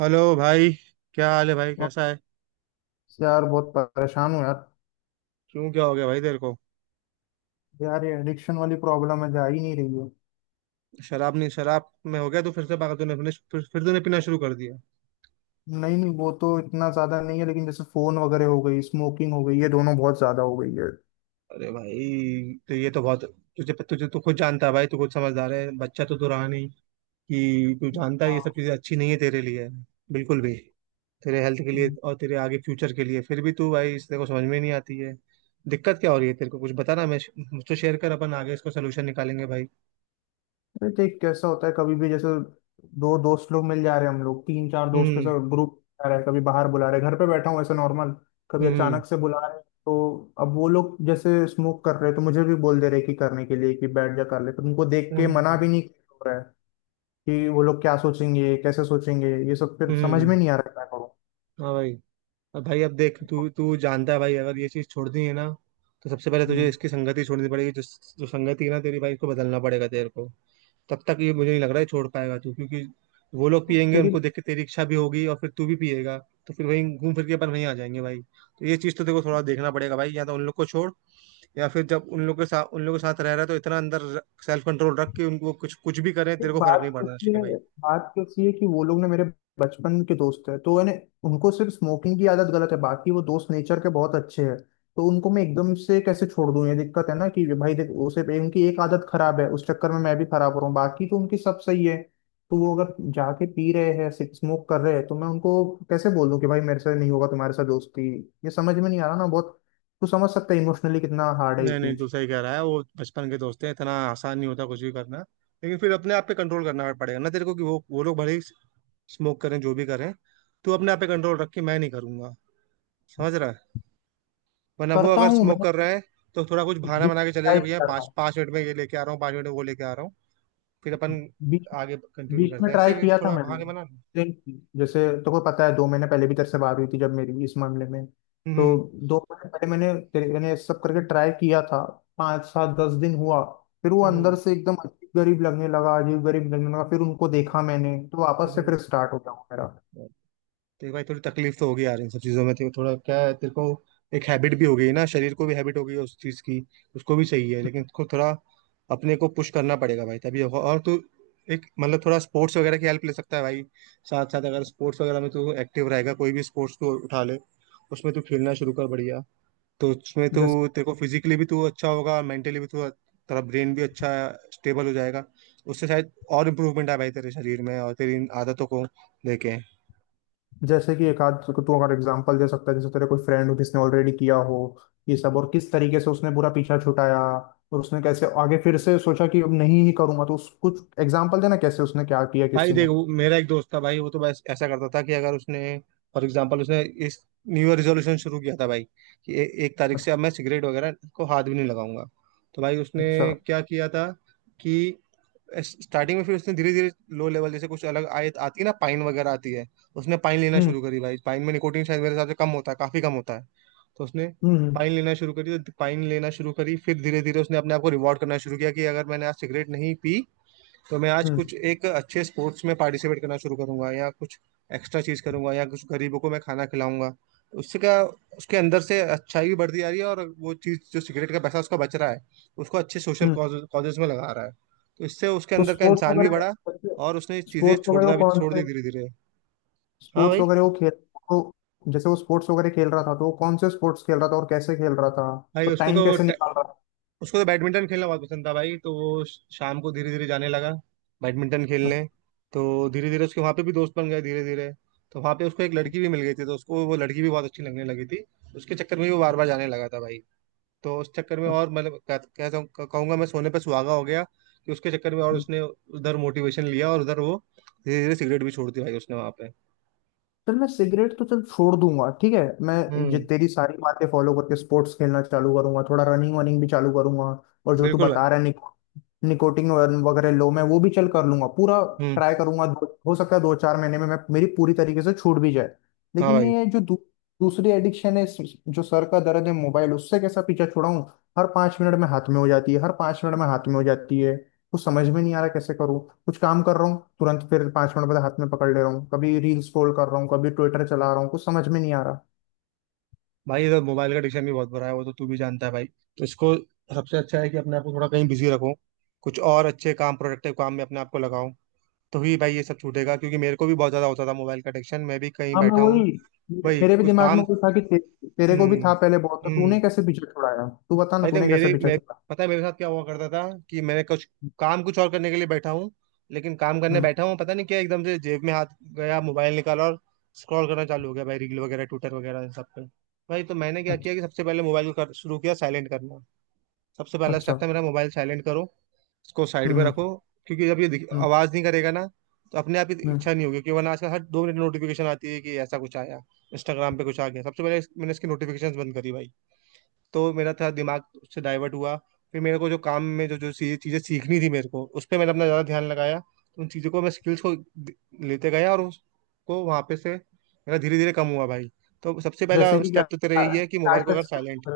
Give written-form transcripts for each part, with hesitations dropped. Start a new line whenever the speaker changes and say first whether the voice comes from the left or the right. right: Hello भाई। क्या हाल है भाई,
left: अब
right: कैसा है?
left: यार बहुत परेशान हूँ यार।
right: क्यों, क्या हो गया भाई तेरे को?
left: यार ये एडिक्शन वाली प्रॉब्लम है, जा ही नहीं रही है।
right: शराब नहीं? शराब में हो गया तो फिर से पागल? तूने फिर तूने पीना शुरू कर दिया?
left: नहीं नहीं, वो तो इतना ज्यादा नहीं है, लेकिन जैसे फोन वगैरह हो गई, स्मोकिंग हो गई, ये दोनों बहुत ज्यादा हो गई है।
right: अरे भाई, तो ये तो बहुत, तुझे तुझे तू खुद जानता है भाई, तू खुद समझदार है, बच्चा तो तू रहा नहीं, कि तू जानता है ये सब
left: हाँ।
right: चीजें अच्छी नहीं है तेरे लिए, बिल्कुल भी। तेरे हेल्थ के लिए
left: हम्म।
right: और तेरे आगे फ्यूचर के लिए, फिर भी तू भाई इस, तेरे को समझ में नहीं आती है। दिक्कत क्या हो रही है तेरे को, कुछ बता ना। मैं, मुझसे शेयर कर, अपन आगे इसको सोल्यूशन निकालेंगे भाई।
left: अरे देख, कैसा होता है कभी भी, जैसे दो दोस्त लोग मिल जा रहे हैं, हम लोग तीन चार दोस्त के
right: हम्म।
left: साथ ग्रुप जा रहा है, कभी बाहर बुला रहे हैं, घर पे बैठा हूँ ऐसे नॉर्मल, कभी
right: हम्म।
left: अचानक से बुला रहे हैं, तो अब वो लोग जैसे स्मोक कर रहे हैं तो मुझे भी बोल दे रहे हैं कि करने के लिए, कि बैठ जा, कर ले, पर उनको देख के
right: हम्म।
left: मना
right: हम्म।
left: भी नहीं हो रहा है कि वो लोग क्या सोचेंगे, कैसे सोचेंगे, ये सब। फिर समझ में
right: हम्म,
left: नहीं आ रहा है क्या करूं।
right: हाँ भाई। अब भाई अब देख, तू तू जानता है भाई, अगर ये चीज छोड़नी है ना, तो सबसे पहले तुझे
left: हम्म।
right: इसकी संगति छोड़नी पड़ेगी। जो जो संगति है ना तेरी भाई, इसको बदलना पड़ेगा तेरे को। तब तक ये मुझे नहीं लग रहा है छोड़ पाएगा तू, क्योंकि वो लोग पियेंगे,
left: तेरी
right: उनको देख के तेरी इच्छा भी होगी, और फिर तू भी पिएगा। तो फिर वहीं घूम फिर के अपन वहीं आ जाएंगे भाई। तो ये चीज तो देखो, थोड़ा देखना पड़ेगा भाई। या तो उन लोग को छोड़, या फिर जब उन लोग के साथ रह रहा है तो इतना अंदर सेल्फ कंट्रोल रख के, उनको कुछ कुछ भी करें
left: फिर
right: तेरे को फर्क नहीं
left: बात
right: पड़ना
left: कैसी
right: चाहिए
left: है,
right: भाई।
left: बात कैसी है कि वो लोग ना मेरे बचपन के दोस्त है, तो मैंने उनको, सिर्फ स्मोकिंग की आदत गलत है, बाकी वो दोस्त नेचर के बहुत अच्छे हैं, तो उनको मैं एकदम से कैसे छोड़ दूं? ये दिक्कत है ना कि भाई देख, उसे उनकी एक आदत खराब है, उस चक्कर में मैं भी खराब हो रहा हूँ, बाकी तो उनकी सब सही है। तो वो अगर जाके पी रहे हैं, स्मोक कर रहे हैं, तो मैं उनको कैसे बोल दूं कि भाई मेरे से नहीं होगा तुम्हारे साथ दोस्ती? ये समझ में नहीं आ रहा ना बहुत। तू समझ सकता है इमोशनली कितना हार्ड है ये
right: नहीं नहीं, तू
left: चीज।
right: सही कह रहा है, वो बचपन के दोस्त हैं, इतना आसान नहीं होता कुछ भी करना। लेकिन फिर अपने आप पे कंट्रोल करना पड़ेगा ना तेरे को, कि वो लोग भले ही स्मोक करें, जो भी करें, तू अपने आप पे कंट्रोल रख के मैं नहीं करूंगा, समझ रहा है? वरना वो
left: करता
right: अगर
left: हूँ
right: स्मोक
left: मैं,
right: कर रहे हैं तो थोड़ा कुछ बहाना
left: बीच
right: बना के चले गए,
left: टाइप
right: भैया पाँच
left: करता
right: पाँच मिनट में ये लेके आ रहा हूँ, 5 मिनट में वो लेके आ रहा हूँ, फिर
left: हूँ,
right: अपन आगे कंटिन्यू
left: बीच में
right: करते हैं,
left: ट्राई
right: ऐसे भी
left: किया था
right: थोड़ा
left: मैंने,
right: बहाने बना।
left: लेकिन जैसे तो को पता है, दो महीने पहले भी तेरे से बात हुई थी जब मेरी इस मामले में, तो
right: हम्म।
left: दो महीने पहले मैंने ये सब करके ट्राई किया था, पाँच सात दस दिन हुआ, फिर वो
right: हम्म।
left: अंदर
right: हम्म।
left: से एकदम अजीब गरीब लगने लगा, अजीब गरीब लगने लगा, फिर उनको देखा मैंने तो वापस से
right: हम्म,
left: फिर स्टार्ट हो गया वो मेरा।
right: हम्म। देख भाई, थोड़ी तकलीफ तो होगी यार इन सब चीजों में, तेरे को थोड़ा क्या है, तेरे को एक हैबिट भी हो गई ना, शरीर को भी हैबिट हो गई है उस चीज की, उसको भी चाहिए, लेकिन उसको थोड़ा अपने को पुश करना पड़ेगा भाई, तभी होगा। और तू एक मतलब थोड़ा स्पोर्ट्स वगैरह की हेल्प ले सकता है भाई। साथ साथ अगर स्पोर्ट्स वगैरह में तू एक्टिव रहेगा, कोई भी स्पोर्ट्स तू उठा ले, उसमें तू खेलना शुरू कर, बढ़िया। तो उसमें तू
left: जैसे
right: तेरे को फिजिकली भी तू अच्छा होगा, मेंटली भी तू, तेरा ब्रेन भी अच्छा स्टेबल हो जाएगा। उससे शायद और इम्प्रूवमेंट आए भाई तेरे शरीर में, और तेरी इन आदतों को लेके।
left: जैसे कि एक आध तू अगर एग्जांपल दे सकता है, जैसे तेरे कोई फ्रेंड हो जिसने ऑलरेडी किया हो ये सब, और किस तरीके से उसने पूरा पीछा छुटाया और उसने कैसे आगे फिर से सोचा कि अब नहीं ही करूंगा, तो उस, कुछ एग्जांपल देना कैसे उसने क्या किया
right: भाई
left: किसी ने।
right: देख, वो मेरा एक दोस्त था भाई, वो तो बस ऐसा करता था कि अगर उसने, फॉर एग्जांपल उसने इस न्यू ईयर रेजोल्यूशन शुरू किया था भाई, कि 1 तारीख से अब मैं सिगरेट वगैरह को हाथ भी नहीं लगाऊंगा। तो भाई उसने
left: अच्छा।
right: क्या किया था कि स्टार्टिंग में फिर उसने धीरे धीरे लो लेवल, जैसे कुछ अलग आयत आती है ना, पाइन वगैरह आती है, उसने पाइन लेना
left: हम्म।
right: शुरू करी भाई। पाइन में निकोटिन शायद मेरे हिसाब से कम होता है, काफी कम होता है। तो उसने
left: हम्म। हम्म।
right: पाइन लेना शुरू करी, तो पाइन लेना शुरू करी, फिर धीरे धीरे उसने अपने आप को रिवॉर्ड करना शुरू किया, कि अगर मैंने आज सिगरेट नहीं पी तो मैं आज
left: हम्म।
right: कुछ एक अच्छे स्पोर्ट्स में पार्टिसिपेट करना शुरू करूंगा, या कुछ एक्स्ट्रा चीज करूंगा, या कुछ गरीबों को मैं खाना खिलाऊंगा। उससे क्या, उसके अंदर से अच्छाई भी बढ़ती जा रही है, और वो चीज जो सिगरेट का पैसा उसका बच रहा है, उसको अच्छे सोशल
left: हम्म।
right: कॉजेज में लगा रहा है। तो इससे उसके
left: तो
right: अंदर का
left: स्पोर्ट्स
right: इंसान भी
left: वगैरह,
right: बढ़ा, और उसने चीजें
left: स्पोर्ट्स वगैरह वो
right: छोड़ना भी
left: कौन
right: छोड़ दी
left: से
right: धीरे धीरे। हाँ
left: स्पोर्ट्स
right: भाई।
left: वगैरह वो खेल तो, जैसे वो स्पोर्ट्स वगैरह खेल रहा था, तो वो कौन से स्पोर्ट्स खेल रहा था और कैसे खेल रहा था,
right: भाई
left: तो
right: उसको तो,
left: टाइम कैसे निकाल रहा
right: उसको तो बैडमिंटन खेलना बहुत पसंद था भाई, तो वो शाम को धीरे धीरे जाने लगा बैडमिंटन खेलने। तो धीरे धीरे उसके वहाँ पे भी दोस्त बन गए धीरे धीरे। तो वहाँ पे उसको एक लड़की भी मिल गई थी, तो उसको वो लड़की भी बहुत अच्छी लगने लगी थी, उसके चक्कर में भी वो बार बार जाने लगा था भाई। तो उस चक्कर में, और मतलब कह- कहता हूँ कहूंगा मैं, सोने पे सुहागा हो गया कि उसके चक्कर में, और
left: था।
right: उसने उधर मोटिवेशन लिया, और उधर वो धीरे धीरे सिगरेट भी छोड़ दी भाई उसने वहाँ पे।
left: चल मैं सिगरेट तो चल छोड़ दूंगा, ठीक है। मैं ये
right: हम्म।
left: तेरी सारी बातें फॉलो करके स्पोर्ट्स खेलना चालू करूंगा, थोड़ा रनिंग वनिंग भी चालू करूंगा, और जो तू
right: बिल्कुल भाई।
left: बता रहा है निकोटिन वगैरह लो, मैं वो भी चल कर लूंगा, पूरा
right: हम्म।
left: ट्राई करूंगा। हो सकता है दो चार महीने में मैं, मेरी पूरी तरीके से छूट भी जाए।
right: हाँ
left: लेकिन
right: भाई।
left: ये जो दूसरी एडिक्शन है, जो सर का दर्द है मोबाइल, उससे कैसा पीछा छुड़ाऊं? हर पाँच मिनट में हाथ में हो जाती है, हर पाँच मिनट में हाथ में हो जाती है, कुछ समझ में नहीं आ रहा कैसे करूँ। कुछ काम कर रहा हूँ, तुरंत फिर पांच मिनट बाद हाथ में पकड़ ले रहा हूँ, कभी रील स्क्रॉल कर रहा हूँ, कभी ट्विटर चला रहा हूँ, कुछ समझ में नहीं आ रहा।
right: भाई इधर मोबाइल का एडिक्शन भी बहुत बुरा है, वो तो तू भी जानता है भाई। तो इसको सबसे अच्छा है कि अपने आप को थोड़ा कहीं बिजी रखो, कुछ और अच्छे काम, प्रोडक्टिव काम में अपने आप को लगाओ, तो ही भाई ये सब छूटेगा। क्योंकि मेरे को भी बहुत ज्यादा होता था मोबाइल का एडिक्शन, मैं भी कहीं
left: हाँ मैं
right: बैठा हूँ
left: वही,
right: भाई
left: मेरे भी
right: कुछ
left: दिमाग में
right: काम।
left: वो था कि तेरे को भी
right: हम्म।
left: था पहले बहुत, तो
right: हम्म।
left: तूने कैसे पीछे छुड़ाया, तू बता ना,
right: भाई देख
left: तूने कैसे
right: मेरे,
left: पीछे
right: मैं,
left: छुड़ा।
right: पता है मेरे साथ क्या हुआ करता था, कि मैंने कुछ काम कुछ और करने के लिए बैठा हूँ, लेकिन काम करने
left: हम्म।
right: बैठा हूँ, पता नहीं क्या एकदम से जेब में हाथ गया, मोबाइल निकाला और स्क्रॉल करना चालू हो गया भाई, रील वगैरह, ट्विटर वगैरह, इन सब पे। भाई तो मैंने क्या
left: अच्छा।
right: किया कि सबसे पहले मोबाइल को शुरू किया साइलेंट करना। सबसे पहला
left: अच्छा।
right: स्टेप था मेरा, मोबाइल साइलेंट करो, इसको साइड में
left: हम्म।
right: रखो। क्योंकि जब ये
left: हम्म।
right: आवाज नहीं करेगा ना, तो अपने आप ही
left: हम्म।
right: इच्छा नहीं होगी। क्योंकि वरना आजकल हर 2 मिनट नोटिफिकेशन आती है कि ऐसा कुछ आया, इंस्टाग्राम पे कुछ आ गया। सबसे पहले मैंने इसकी नोटिफिकेशन बंद करी भाई, तो मेरा था दिमाग से डाइवर्ट हुआ। फिर मेरे को जो काम में जो जो चीजें सीखनी थी मेरे को, उस पर मैंने अपना ज्यादा ध्यान लगाया, तो उन चीजों को मैं स्किल्स को लेते गया, और उसको वहां पे से मेरा धीरे धीरे कम हुआ भाई। तो सबसे
left: जैसे
right: पहला
left: कि
right: स्टेप
left: क्या,
right: तो तेरा यही है कि मोबाइल को अगर साइलेंट।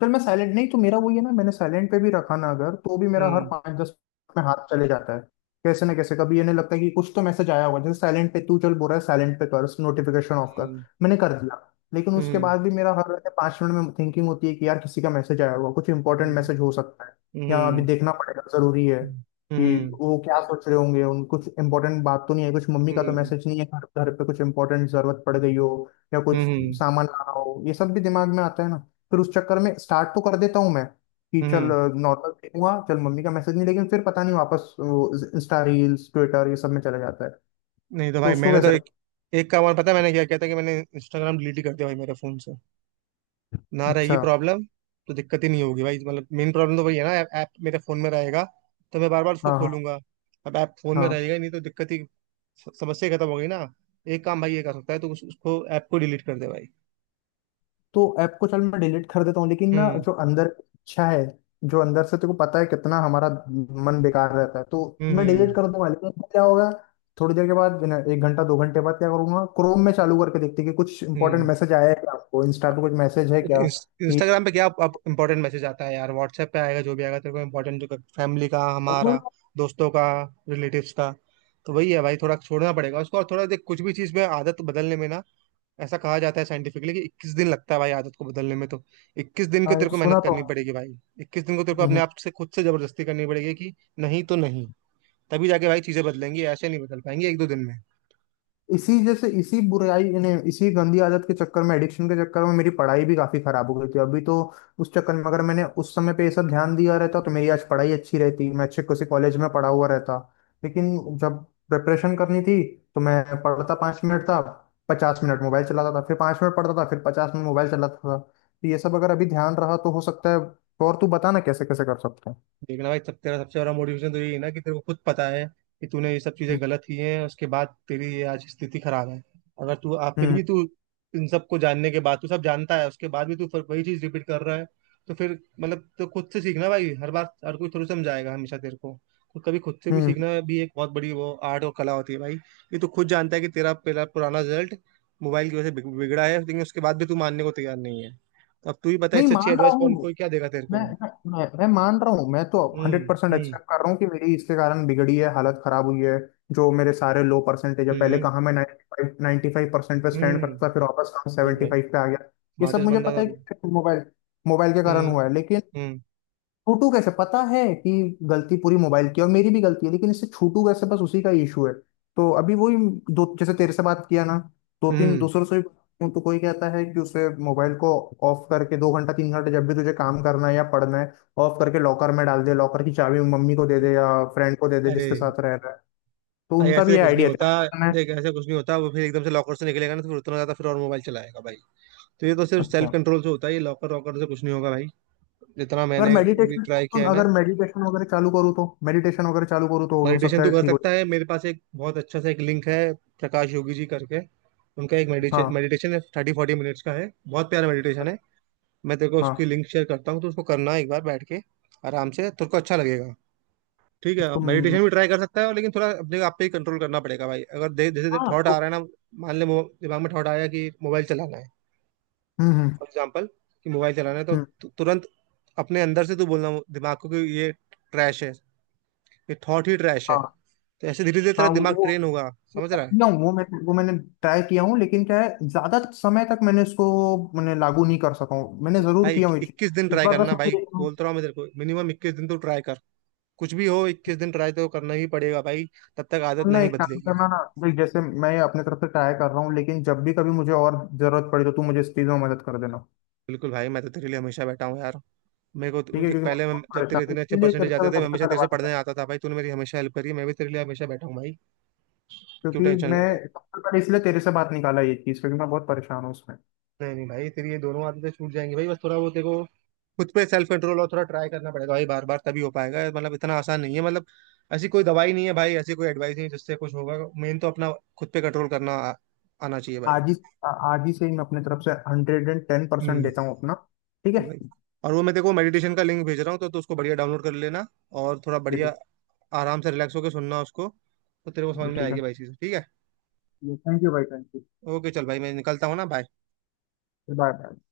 left: फिर मैं साइलेंट नहीं तो मेरा वही है ना, मैंने साइलेंट पे भी रखा ना अगर, तो भी मेरा हर
right: हम्म।
left: पाँच दस मिनट में हाथ चले जाता है, कैसे ना कैसे। कभी ये नहीं लगता है कि कुछ तो मैसेज आया होगा, जैसे साइलेंट पे तू चल बोल रहा है, साइलेंट पे कर नोटिफिकेशन ऑफ कर,
right: हम्म।
left: मैंने कर दिया, लेकिन उसके
right: हम्म।
left: बाद भी मेरा हर पाँच मिनट में थिंकिंग होती है कि यार, किसी का मैसेज आया होगा, कुछ इंपॉर्टेंट
right: हम्म।
left: मैसेज हो सकता है या अभी
right: हम्म।
left: देखना पड़ेगा, जरूरी है, कि
right: हम्म।
left: वो क्या सोच रहे होंगे, उन, कुछ इंपॉर्टेंट बात तो नहीं है, कुछ मम्मी का तो
right: हम्म।
left: मैसेज नहीं है, घर घर पे कुछ इंपॉर्टेंट जरूरत पड़ गई हो या
right: हम्म।
left: कुछ
right: हम्म।
left: सामान लाना हो, ये सब भी दिमाग में आता है ना। फिर उस चक्कर में स्टार्ट तो कर देता हूँ मैं, कि चल
right: हम्म।
left: नॉर्मल देखूंगा, चल मम्मी का मैसेज नहीं, लेकिन फिर पता नहीं वापस इंस्टा रील्स ट्विटर ये सब में चला जाता है।
right: नहीं तो
left: तो
right: भाई,
left: उसको
right: मैंने तो
left: कैसे?
right: एक, एक काम और पता है मैंने क्या किया था, कि मैंने इंस्टाग्राम डिलीट ही कर दिया भाई मेरे फोन से, ना रहेगी
left: अच्छा।
right: प्रॉब्लम। तो दिक्कत ही नहीं होगी भाई। मतलब मेन प्रॉब्लम तो वही है ना, ऐप, ऐप मेरे फोन में रहेगा तो मैं बार बार उसको
left: हाँ हाँ।
right: खोलूंगा। अब ऐप फोन में
left: हाँ।
right: रहेगा ही नहीं तो दिक्कत ही, समस्या ही खत्म हो गई ना। एक काम भाई ये कर सकता है तो उसको ऐप को डिलीट कर दे भाई।
left: तो ऐप को चल मैं डिलीट कर देता हूँ, लेकिन ना,
right: हम्म।
left: जो अंदर इच्छा है, जो अंदर से तेको पता है कितना हमारा मन बेकार रहता है, तो
right: हम्म।
left: मैं डिलीट
right: हम्म।
left: कर दूंगा, लेकिन फिर क्या होगा? थोड़ी देर के बाद ना, एक घंटा दो घंटे बाद क्या करूंगा? क्रोम में चालू करके देखते कि कुछ इंपॉर्टेंट
right: हम्म।
left: मैसेज आया है क्या, आपको इंस्टा पे कुछ मैसेज है क्या कि
right: इंस्टाग्राम पे क्या अब इंपॉर्टेंट मैसेज आता है यार, व्हाट्सएप पे आएगा जो भी आएगा तेरे को इंपॉर्टेंट, जो फैमिली का
left: और
right: हमारा,
left: वही।
right: दोस्तों का, रिलेटिव्स का। तो वही है भाई, थोड़ा छोड़ना पड़ेगा उसको। और थोड़ा देख, कुछ भी चीज़ में आदत बदलने में ना, ऐसा कहा जाता है साइंटिफिकली कि 21 दिन लगता है भाई आदत को बदलने में। तो 21 दिन को
left: हाँ। ये
right: तेरे
left: तो
right: को
left: सुना
right: मेहनत
left: तो
right: करनी
left: है।
right: पड़ेगी भाई। 21 दिन को तेरे को
left: हम्म,
right: अपने
left: हम्म।
right: आप से, खुद से जबरदस्ती करनी पड़ेगी, कि नहीं तो नहीं। तभी जाके भाई चीज़ें बदलेंगी, ऐसे नहीं बदल पाएंगी 1 2 दिन में।
left: इसी जैसे इसी बुराई इन्हें इसी गंदी आदत के चक्कर में, एडिक्शन के चक्कर में, मेरी पढ़ाई भी काफी खराब हो गई थी अभी तो। उस चक्कर में अगर मैंने उस समय पे ये सब ध्यान दिया रहता, तो मेरी आज पढ़ाई अच्छी रहती, मैं अच्छे किसी कॉलेज में पढ़ा हुआ रहता, लेकिन जब प्रिपरेशन करनी थी, तो मैं पढ़ता पाँच मिनट था, पचास मिनट मोबाइल चलाता था, फिर पाँच मिनट पढ़ता था, फिर पचास मिनट मोबाइल चलाता था, तो ये सब अगर अभी ध्यान रहा तो हो सकता है। और तू बता ना कैसे कैसे कर सकते
right: देखना भाई, सब तेरा सबसे बड़ा मोटिवेशन तो यही है ना, कि तेरे को खुद पता है कि तूने ये सब चीजें
left: हैं।
right: गलत की हैं, उसके बाद तेरी ये आज स्थिति खराब है। अगर तू, आप फिर
left: हम्म
right: भी तू इन सबको जानने के बाद, तू सब जानता है, उसके बाद भी तू फिर वही चीज रिपीट कर रहा है, तो फिर मतलब तो खुद से सीखना भाई, हर बार हर कोई थोड़ी समझाएगा हमेशा तेरे को। तो कभी खुद से भी
left: हम्म।
right: सीखना भी एक बहुत बड़ी वो आर्ट और कला होती है भाई। ये तू खुद जानता है कि तेरा पहला पुराना रिजल्ट मोबाइल की वजह से बिगड़ा है, लेकिन उसके बाद भी तू मानने को तैयार नहीं है। तो अब तू ही बता,
left: नहीं
right: इससे अच्छी
left: मान रहा
right: एडवाइस कौन
left: हूँ,
right: कोई क्या देगा तेरे
left: मैं
right: को?
left: मैं मैं मान रहा हूँ, मैं तो
right: हम्म।
left: हंड्रेड परसेंट
right: हम्म।
left: एक्सेप्ट कर रहा हूँ कि मेरी इसके कारण बिगड़ी है, हालत खराब हुई है, जो मेरे सारे लो परसेंटेज है, पहले
right: हम्म।
left: कहाँ मैं 95 95% पे स्टैंड
right: हम्म।
left: करता था, फिर वापस कहाँ
right: भाई भाई
left: 75 पे आ गया। ये सब
right: स्मार्टेस्ट
left: मुझे
right: बंदा
left: पता
right: था
left: है
right: तू।
left: कि मोबाइल मोबाइल के कारण
right: हम्म।
left: हुआ है, लेकिन
right: हम्म।
left: छूटू कैसे? पता है कि गलती पूरी मोबाइल की है, और मेरी भी गलती है, लेकिन इससे छूटू कैसे, बस उसी का इशू है। तो अभी वही, दो जैसे तेरे से बात किया ना, दो तीन
right: हम्म।
left: दूसरों से भी बात की हूं, तो कोई कहता है कि उसे मोबाइल को ऑफ करके दो घंटा तीन घंटा जब भी तुझे काम करना है या पढ़ना है, ऑफ करके लॉकर में डाल दे, लॉकर की चाबी मम्मी को दे दे या फ्रेंड को दे दे
right: अरे
left: जिसके साथ रह रहा है, तो
right: भाई
left: उनका भी
right: ऐसे
left: ये
right: कुछ नहीं
left: आइडिया
right: होता।
left: था करना है।
right: देख, ऐसे कुछ नहीं होता, वो फिर एकदम से लॉकर से निकलेगा ना तो फिर उतना ज्यादा फिर और मोबाइल चलाएगा भाई। तो ये तो सिर्फ सेल्फ
left: अच्छा।
right: कंट्रोल से होता है, ये लॉकर वॉकर से कुछ नहीं होगा भाई, जितना
left: अगर
right: मैंने भी
left: मेडिटेशन
right: ट्राई किया
left: सुन
right: है ना।
left: अगर मेडिटेशन वगैरह चालू करूँ तो, हो
right: मेडिटेशन
left: सकता
right: तो
left: है
right: कर
left: ठीक हो
right: सकता
left: जाए।
right: है, मेरे पास एक बहुत अच्छा सा एक लिंक है, प्रकाश योगी जी करके, उनका एक
left: हाँ।
right: मेडिटेशन है 30 40 मिनट्स का है, बहुत प्यारा मेडिटेशन है। मैं तेरे को
left: हाँ।
right: उसकी लिंक शेयर करता हूँ, तो उसको करना एक बार बैठ के, आराम से, तेरे को अच्छा लगेगा। ठीक है,
left: तुम।
right: मेडिटेशन भी ट्राई कर सकता है, लेकिन थोड़ा अपने आप पे ही कंट्रोल करना पड़ेगा भाई। अगर जैसे
left: हाँ
right: थॉट आ रहा
left: तो,
right: है ना, मान ले दिमाग में थॉट आया कि मोबाइल चलाना है,
left: हम्म,
right: फॉर एग्जाम्पल, कि मोबाइल चलाना है, तो
left: हम्म,
right: तुरंत अपने अंदर से तू बोलना दिमाग को, कि ये ट्रैश है, ये थॉट ही ट्रैश है।
left: हाँ।
right: तो ऐसे धीरे धीरे तेरा
left: हाँ
right: दिमाग
left: वो
right: ट्रेन होगा,
left: वो
right: समझ
left: वो
right: रहा है?
left: किया हूँ, वो मैंने ट्राई किया हूँ, लेकिन क्या है, ज्यादा समय तक मैंने इसको, मैंने लागू नहीं कर सका हूँ, मैंने जरूर
right: भाई
left: किया हूँ ये चीज।
right: इक्कीस दिन
left: इस
right: ट्राई
left: बार बस
right: करना भाई,
left: मुझे तुम,
right: बोल तो रहा हूँ मैं तेरे को, मिनिमम 21 दिन तो ट्राई कर। कुछ भी हो, 21 दिन ट्राई तो करना ही पड़ेगा भाई, तब तक आदत
left: ना
right: नहीं
left: एक काम
right: बदलेगी।
left: करना ना, देख जैसे मैं अपने तरफ से ट्राई कर रहा हूँ, लेकिन जब भी कभी मुझे और जरूरत पड़े तो तू मुझे इस चीज में मदद कर देना।
right: बिल्कुल भाई, मैं तो तेरे लिए हमेशा बैठा हूँ यार। मेरे को
left: ठीक
right: तो-
left: है,
right: देख
left: क्योंकि मैं
right: पहले मैं
left: बहुत
right: जब
left: परेशान
right: तेरे
left: हूँ।
right: इतने अच्छे
left: इसीलिए
right: परसेंटेज
left: करता
right: आते
left: हुआ
right: थे, मैं
left: सबसे
right: हमेशा
left: पहले
right: तेरे से
left: बात करा,
right: पढ़ने आता था भाई, तूने मेरी हमेशा हेल्प करी है, मैं भी तेरे लिए हमेशा बैठा हूँ भाई। क्यों
left: क्योंकि
right: टेंशन ले
left: मैं
right: रहा है?
left: सबसे पहले इसलिए तेरे से बात निकाला ये चीज, क्योंकि मैं बहुत परेशान हूँ उसमें।
right: नहीं नहीं भाई, तेरी ये दोनों आदतें छूट जाएंगी भाई, बस थोड़ा वो तेरे को खुद पे सेल्फ कंट्रोल, और थोड़ा ट्राई करना पड़ेगा भाई बार बार, तभी हो पाएगा। मतलब इतना आसान नहीं है, मतलब ऐसी कोई दवाई नहीं है भाई, ऐसी कोई एडवाइस नहीं है जिससे कुछ होगा, मेन तो अपना खुद पे कंट्रोल करना आना चाहिए भाई।
left: आज ही आज ही से ही मैं अपने तरफ से हंड्रेड एंड टेन परसेंट
right: हम्म।
left: देता हूँ अपना। ठीक है।
right: भाई, और वो मैं देखो मेडिटेशन का लिंक भेज रहा हूँ तो उसको बढ़िया डाउनलोड कर लेना, और थोड़ा
left: ये
right: बढ़िया
left: ठीक
right: आराम से रिलैक्स होकर सुनना उसको, तो तेरे को
left: ये
right: समझ में
left: ठीक
right: आएगी
left: है।
right: भाई चीज़। ठीक है?
left: थैंक यू भाई, थैंक यू।
right: ओके चल भाई, मैं निकलता हूँ ना भाई।
left: Bye bye.